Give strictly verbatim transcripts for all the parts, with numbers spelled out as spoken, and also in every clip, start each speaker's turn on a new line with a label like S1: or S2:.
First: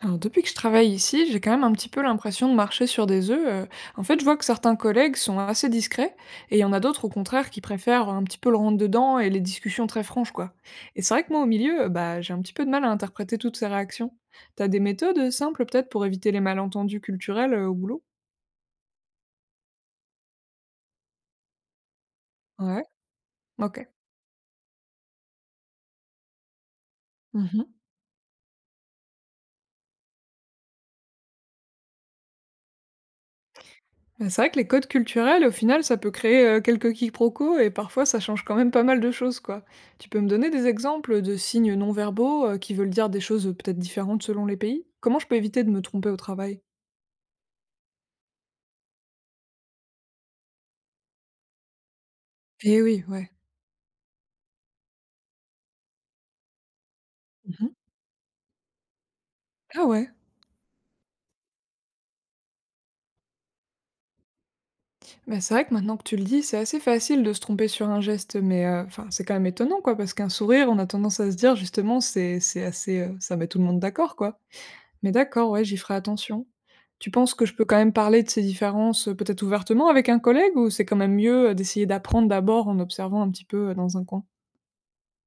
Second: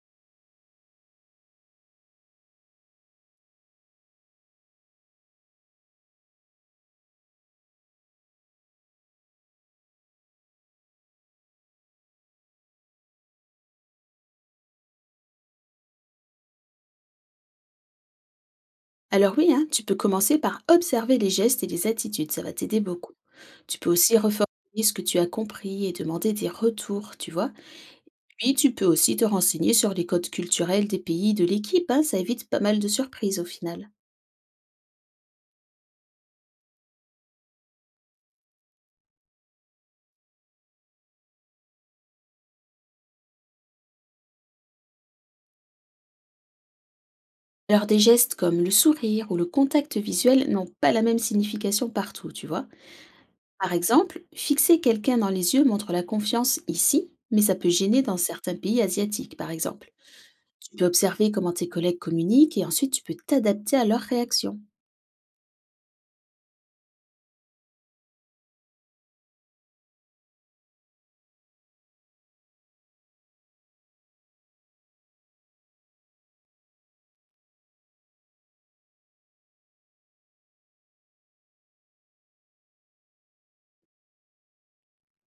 S1: Alors, depuis que je travaille ici, j'ai quand même un petit peu l'impression de marcher sur des œufs. euh. En fait, je vois que certains collègues sont assez discrets et il y en a d'autres au contraire qui préfèrent un petit peu le rentre-dedans et les discussions très franches, quoi. Et c'est vrai que moi, au milieu, euh, bah, j'ai un petit peu de mal à interpréter toutes ces réactions. T'as des méthodes simples peut-être pour éviter les malentendus culturels euh, au boulot?
S2: Alors oui, hein, tu peux commencer par observer les gestes et les attitudes, ça va t'aider
S1: Ouais,
S2: beaucoup. Tu
S1: ok.
S2: peux aussi reformuler ce que tu as compris et demander des retours, tu vois. Puis tu peux aussi te renseigner sur les codes culturels des pays de l'équipe, hein, ça évite pas mal de surprises au final.
S1: Bah, c'est vrai que les codes culturels, au final, ça peut créer euh, quelques quiproquos et parfois ça change quand même pas mal de choses, quoi. Tu peux me donner des exemples de signes non-verbaux euh, qui veulent dire des choses euh, peut-être différentes selon les pays? Comment je peux éviter de me tromper au travail?
S2: Alors des gestes comme le sourire ou le contact visuel n'ont pas la même signification partout, tu vois.
S1: Eh oui, ouais.
S2: Par exemple, fixer quelqu'un dans les yeux montre la confiance ici, mais ça
S1: Mhm.
S2: peut gêner dans certains pays asiatiques, par
S1: Ah
S2: exemple.
S1: ouais.
S2: Tu peux observer comment tes collègues communiquent et ensuite tu peux t'adapter à leurs réactions.
S1: Ben c'est vrai que maintenant que tu le dis, c'est assez facile de se tromper sur un geste, mais euh, enfin, c'est quand même étonnant, quoi, parce qu'un sourire, on a tendance à se dire justement, c'est c'est assez, euh, ça met tout le monde d'accord, quoi. Mais d'accord, ouais, j'y ferai attention. Tu penses que je peux quand même parler de ces différences, heu, peut-être ouvertement avec un collègue ou c'est quand même mieux, heu, d'essayer d'apprendre d'abord en observant un petit peu, heu, dans un coin?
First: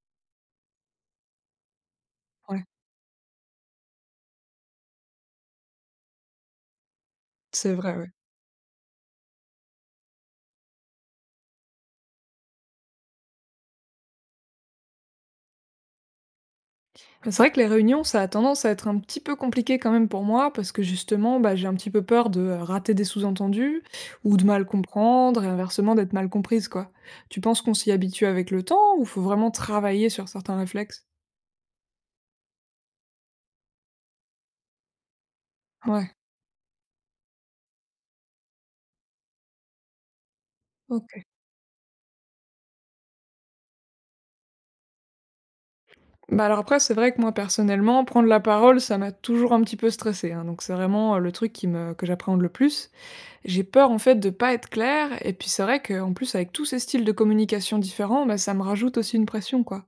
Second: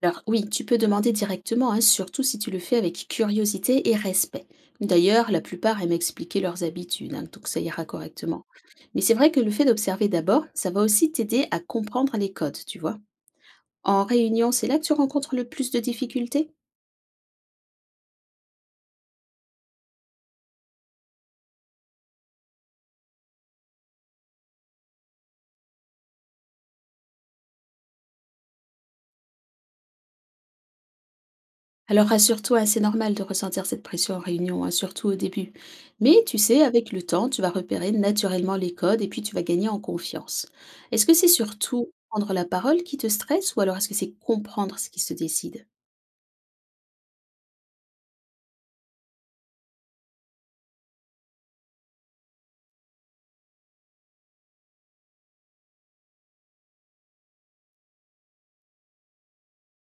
S2: Alors oui, tu peux demander directement, hein, surtout si tu le
S1: Ouais,
S2: fais avec curiosité et respect. D'ailleurs, la plupart aiment expliquer leurs habitudes, hein, donc ça
S1: c'est
S2: ira
S1: vrai, ouais.
S2: correctement. Mais c'est vrai que le fait d'observer d'abord, ça va aussi t'aider à comprendre les codes, tu vois. En réunion, c'est là que tu rencontres le plus de difficultés.
S1: Mais c'est vrai que les réunions, ça a tendance à être un petit peu compliqué quand même pour moi parce que justement, bah, j'ai un petit peu peur de, heu, rater des sous-entendus ou de mal comprendre et inversement d'être mal comprise, quoi. Tu penses qu'on s'y habitue avec le temps ou faut vraiment travailler sur certains réflexes?
S2: Alors rassure-toi, c'est normal de ressentir cette pression en réunion, hein, surtout au début.
S1: Ouais,
S2: Mais tu sais, avec le temps, tu vas repérer naturellement les codes et puis tu vas gagner en confiance. Est-ce que
S1: OK.
S2: c'est surtout prendre la parole qui te stresse ou alors est-ce que c'est comprendre ce qui se décide?
S1: Bah, alors après, c'est vrai que moi, personnellement, prendre la parole, ça m'a toujours un petit peu stressée, hein, donc c'est vraiment, heu, le truc qui me que j'appréhende le plus. J'ai peur, en fait, de pas être claire et puis c'est vrai qu'en plus, avec tous ces styles de communication différents, bah, ça me rajoute aussi une pression, quoi.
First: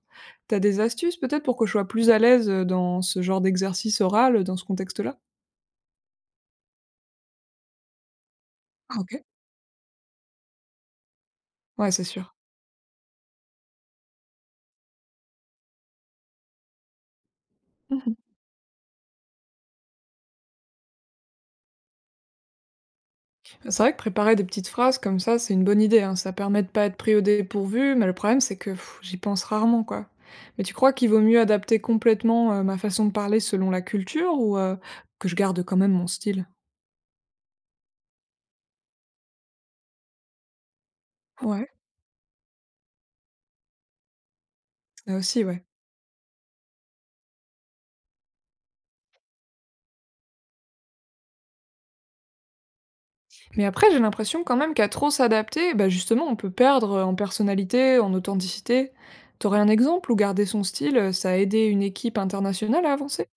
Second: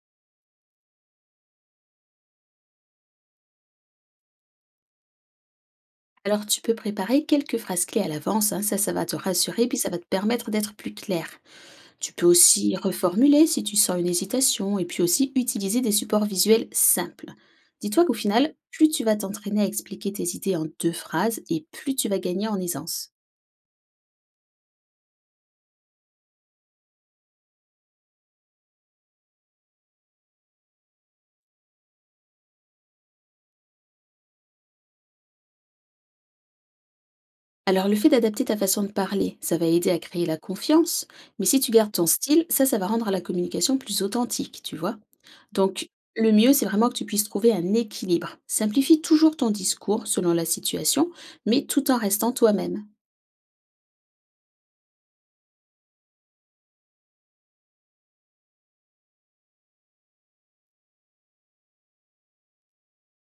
S1: T'as des astuces peut-être pour que je sois plus à l'aise, heu, dans ce genre d'exercice oral, heu, dans ce contexte-là?
S2: Alors tu peux préparer quelques phrases clés à l'avance, hein, ça ça
S1: Ah
S2: va te
S1: OK.
S2: rassurer puis ça va te permettre d'être plus clair.
S1: Ouais, c'est
S2: Tu peux
S1: sûr.
S2: aussi reformuler si tu sens une hésitation et puis aussi utiliser des supports visuels simples. Dis-toi qu'au
S1: Mmh.
S2: final, plus tu vas t'entraîner à expliquer tes idées en deux phrases et plus tu vas gagner en aisance.
S1: C'est vrai que préparer des petites phrases comme ça, c'est une bonne idée, hein. Ça permet de pas être pris au dépourvu, mais le problème, c'est que pff, j'y pense rarement, quoi. Mais tu crois qu'il vaut mieux adapter complètement euh, ma façon de parler selon la culture ou euh, que je garde quand même mon style?
S2: Alors le fait d'adapter ta façon de parler, ça va aider à créer la confiance, mais si
S1: Ouais,
S2: tu gardes ton style, ça, ça va rendre la communication plus authentique, tu vois.
S1: ça aussi, ouais.
S2: Donc le mieux, c'est vraiment que tu puisses trouver un équilibre. Simplifie toujours ton discours selon la situation, mais tout en restant toi-même.
S1: Mais après, j'ai l'impression quand même qu'à trop s'adapter, bah justement, on peut perdre euh, en personnalité, en authenticité. T'aurais un exemple où garder son style, euh, ça a aidé une équipe internationale à avancer?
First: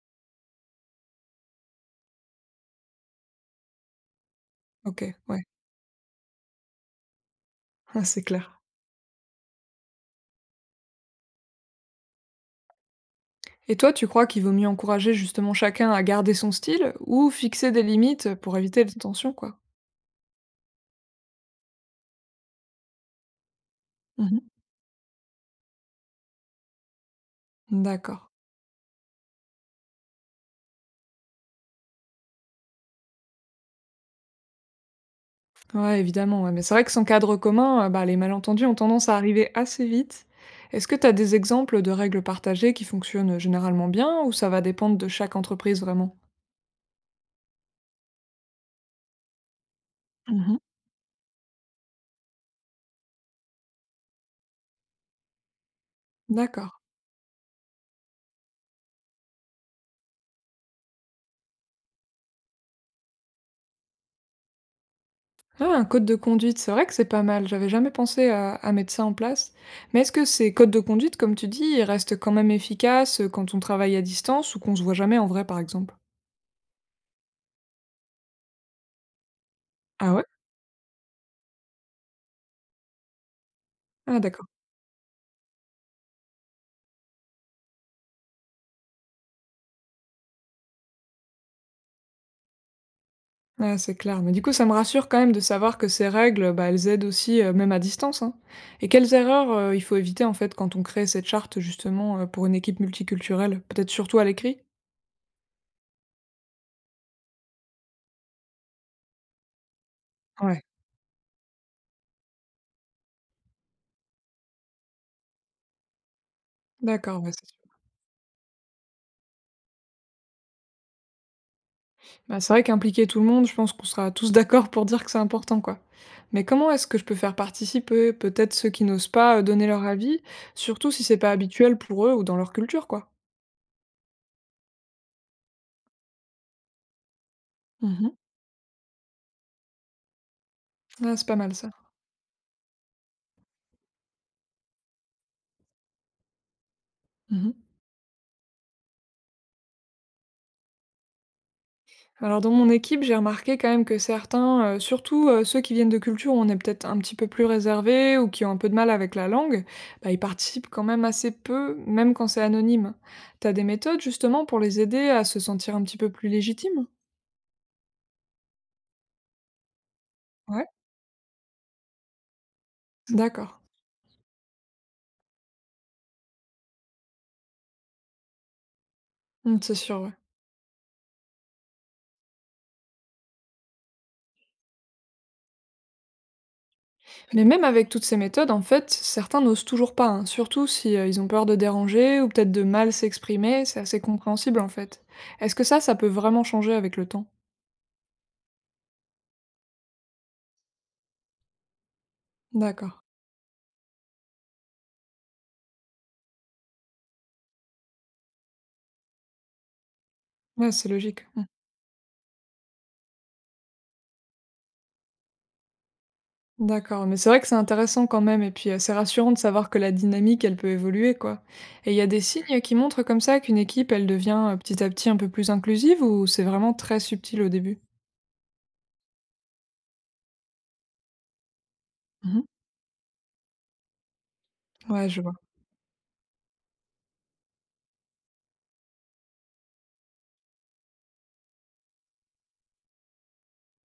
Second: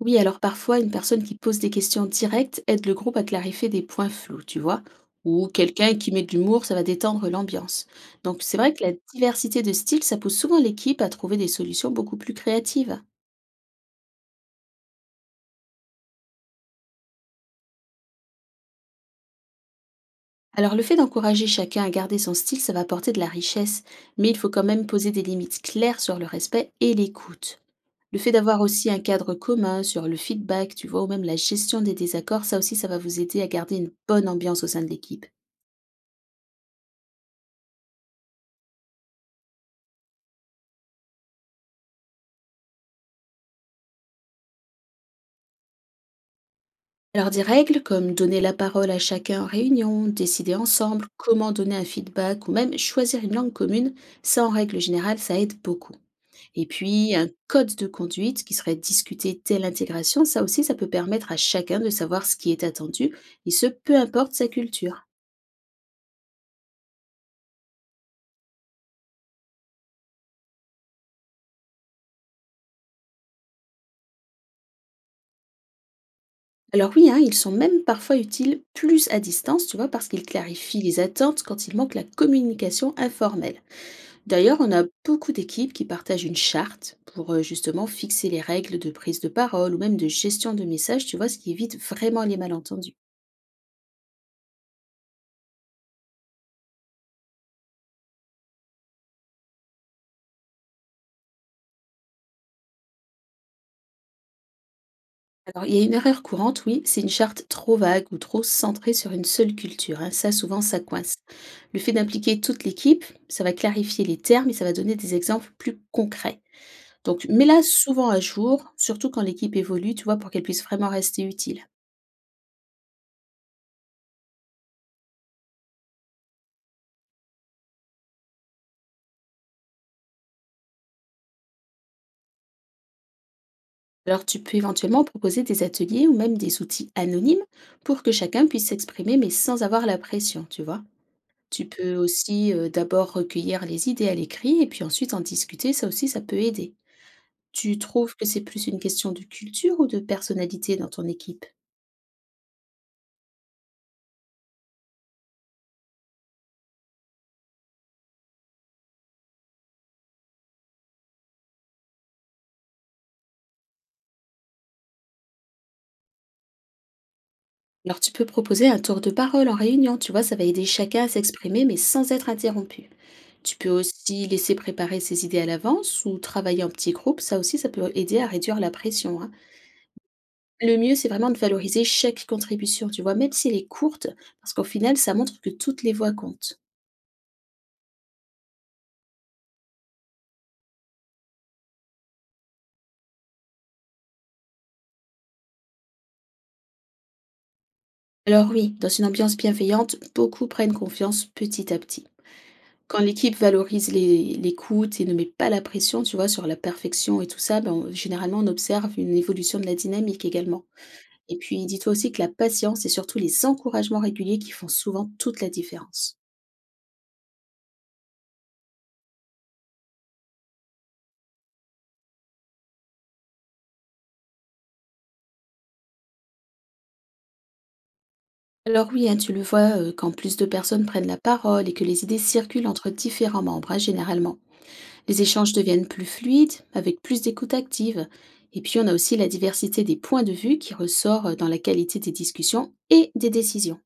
S2: Oui, alors parfois, une personne qui pose des questions directes aide le groupe à clarifier des points flous, tu vois.
S1: Ok, ouais,
S2: Ou quelqu'un qui met de l'humour, ça va détendre l'ambiance.
S1: c'est
S2: Donc c'est
S1: clair.
S2: vrai que la diversité de styles, ça pousse souvent l'équipe à trouver des solutions beaucoup plus créatives.
S1: Et toi, tu crois qu'il vaut mieux encourager justement chacun à garder son style ou fixer des limites pour éviter les tensions, quoi?
S2: Alors le fait d'encourager chacun à garder son style, ça va apporter de la richesse, mais il
S1: Mmh.
S2: faut quand même poser des limites claires sur le respect et l'écoute. Le
S1: D'accord.
S2: fait d'avoir aussi un cadre commun sur le feedback, tu vois, ou même la gestion des désaccords, ça aussi, ça va vous aider à garder une bonne ambiance au sein de l'équipe.
S1: Ouais, évidemment, ouais, mais c'est vrai que sans cadre commun, heu, bah, les malentendus ont tendance à arriver assez vite. Est-ce que tu as des exemples de règles partagées qui fonctionnent, généralement bien ou ça va dépendre de chaque entreprise vraiment?
S2: Alors des règles comme donner la parole à chacun en réunion, décider
S1: Mmh.
S2: ensemble comment donner un feedback ou même choisir une langue commune, ça en règle générale, ça aide beaucoup. Et
S1: D'accord.
S2: puis un code de conduite qui serait discuté dès l'intégration, ça aussi, ça peut permettre à chacun de savoir ce qui est attendu, et ce, peu importe sa culture.
S1: Ah, un code de conduite, c'est vrai que c'est pas mal, j'avais jamais pensé à à mettre ça en place. Mais est-ce que ces codes de conduite, comme tu dis, ils restent quand même efficaces, euh, quand on travaille à distance ou qu'on se voit jamais en vrai, par exemple?
S2: Alors oui, hein, ils sont même parfois utiles plus à distance, tu vois, parce
S1: Ah
S2: qu'ils
S1: ouais?
S2: clarifient les attentes quand il manque la communication informelle.
S1: Ah d'accord.
S2: D'ailleurs, on a beaucoup d'équipes qui partagent une charte pour euh, justement fixer les règles de prise de parole ou même de gestion de messages, tu vois, ce qui évite vraiment les malentendus.
S1: Ouais, c'est clair. Mais du coup, ça me rassure quand même de savoir que ces règles, bah, elles aident aussi, heu, même à distance, hein. Et quelles erreurs, heu, il faut éviter, en fait, quand on crée cette charte, justement, heu, pour une équipe multiculturelle? Peut-être surtout à l'écrit?
S2: Alors, il y a une erreur courante, oui, c'est une charte trop vague ou trop centrée sur une seule culture, hein. Ça, souvent,
S1: Ouais,
S2: ça coince. Le fait d'impliquer toute l'équipe, ça va clarifier les termes et ça va donner des exemples plus concrets.
S1: d'accord,
S2: Donc,
S1: ouais, c'est
S2: mets-la
S1: sûr.
S2: souvent à jour, surtout quand l'équipe évolue, tu vois, pour qu'elle puisse vraiment rester utile.
S1: Bah, c'est vrai qu'impliquer tout le monde, je pense qu'on sera tous d'accord pour dire que c'est important, quoi. Mais comment est-ce que je peux faire participer, peut-être, ceux qui n'osent pas, heu, donner leur avis, surtout si c'est pas habituel pour eux ou dans leur culture, quoi?
S2: Alors tu peux éventuellement proposer des ateliers ou même des outils anonymes pour
S1: Mmh.
S2: que chacun puisse s'exprimer mais sans avoir la pression, tu vois.
S1: Ah, c'est pas mal
S2: Tu
S1: ça.
S2: peux aussi euh, d'abord recueillir les idées à l'écrit et puis ensuite en discuter, ça aussi ça peut aider.
S1: Mmh.
S2: Tu trouves que c'est plus une question de culture ou de personnalité dans ton équipe?
S1: Alors dans mon équipe, j'ai remarqué quand même que certains, euh, surtout euh, ceux qui viennent de cultures où on est peut-être un petit peu plus réservés ou qui ont un peu de mal avec la langue, bah, ils participent quand même assez peu, même quand c'est anonyme. T'as des méthodes justement pour les aider à se sentir un petit peu plus légitimes?
S2: Alors tu peux proposer un tour de parole en réunion, tu vois, ça va aider
S1: Ouais.
S2: chacun à s'exprimer mais sans être interrompu.
S1: D'accord.
S2: Tu peux aussi laisser préparer ses idées à l'avance ou travailler en petits groupes, ça aussi, ça peut aider à réduire la pression, hein.
S1: Hum, c'est sûr, ouais.
S2: Le mieux, c'est vraiment de valoriser chaque contribution, tu vois, même si elle est courte, parce qu'au final, ça montre que toutes les voix comptent.
S1: Mais même avec toutes ces méthodes, en fait, certains n'osent toujours pas, hein, surtout si euh, ils ont peur de déranger ou peut-être de mal s'exprimer, c'est assez compréhensible en fait. Est-ce que ça, ça peut vraiment changer avec le temps?
S2: Alors oui, dans une ambiance bienveillante, beaucoup prennent confiance petit à petit.
S1: D'accord.
S2: Quand l'équipe valorise les- l'écoute et ne met pas la pression, tu vois, sur la perfection et tout ça, ben, on- généralement, on observe une évolution de la dynamique également.
S1: Ouais, c'est logique.
S2: Et puis, dis-toi aussi que la patience et surtout les encouragements réguliers qui font souvent toute la différence.
S1: D'accord, mais c'est vrai que c'est intéressant quand même, et puis euh, c'est rassurant de savoir que la dynamique, elle peut évoluer, quoi. Et il y a des signes qui montrent comme ça qu'une équipe, elle devient euh, petit à petit un peu plus inclusive, ou c'est vraiment très subtil au début?
S2: Alors oui, hein, tu le vois, euh, quand plus de personnes prennent la parole et que les idées
S1: Mhm.
S2: circulent entre différents membres, hein, généralement,
S1: Ouais, je
S2: les
S1: vois.
S2: échanges deviennent plus fluides, avec plus d'écoute active. Et puis on a aussi la diversité des points de vue qui ressort euh, dans la qualité des discussions et des décisions.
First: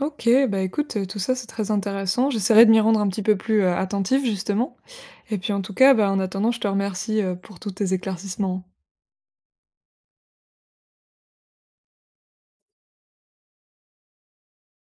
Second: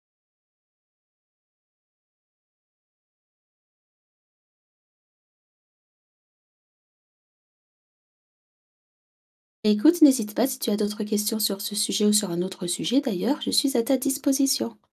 S1: Ok, bah écoute, euh, tout ça c'est très intéressant. J'essaierai de m'y rendre un petit peu plus euh, attentif, justement. Et puis en tout cas, bah, en attendant, je te remercie euh, pour tous tes éclaircissements.
S2: Écoute, n'hésite pas si tu as d'autres questions sur ce sujet ou sur un autre sujet d'ailleurs, je suis à ta disposition.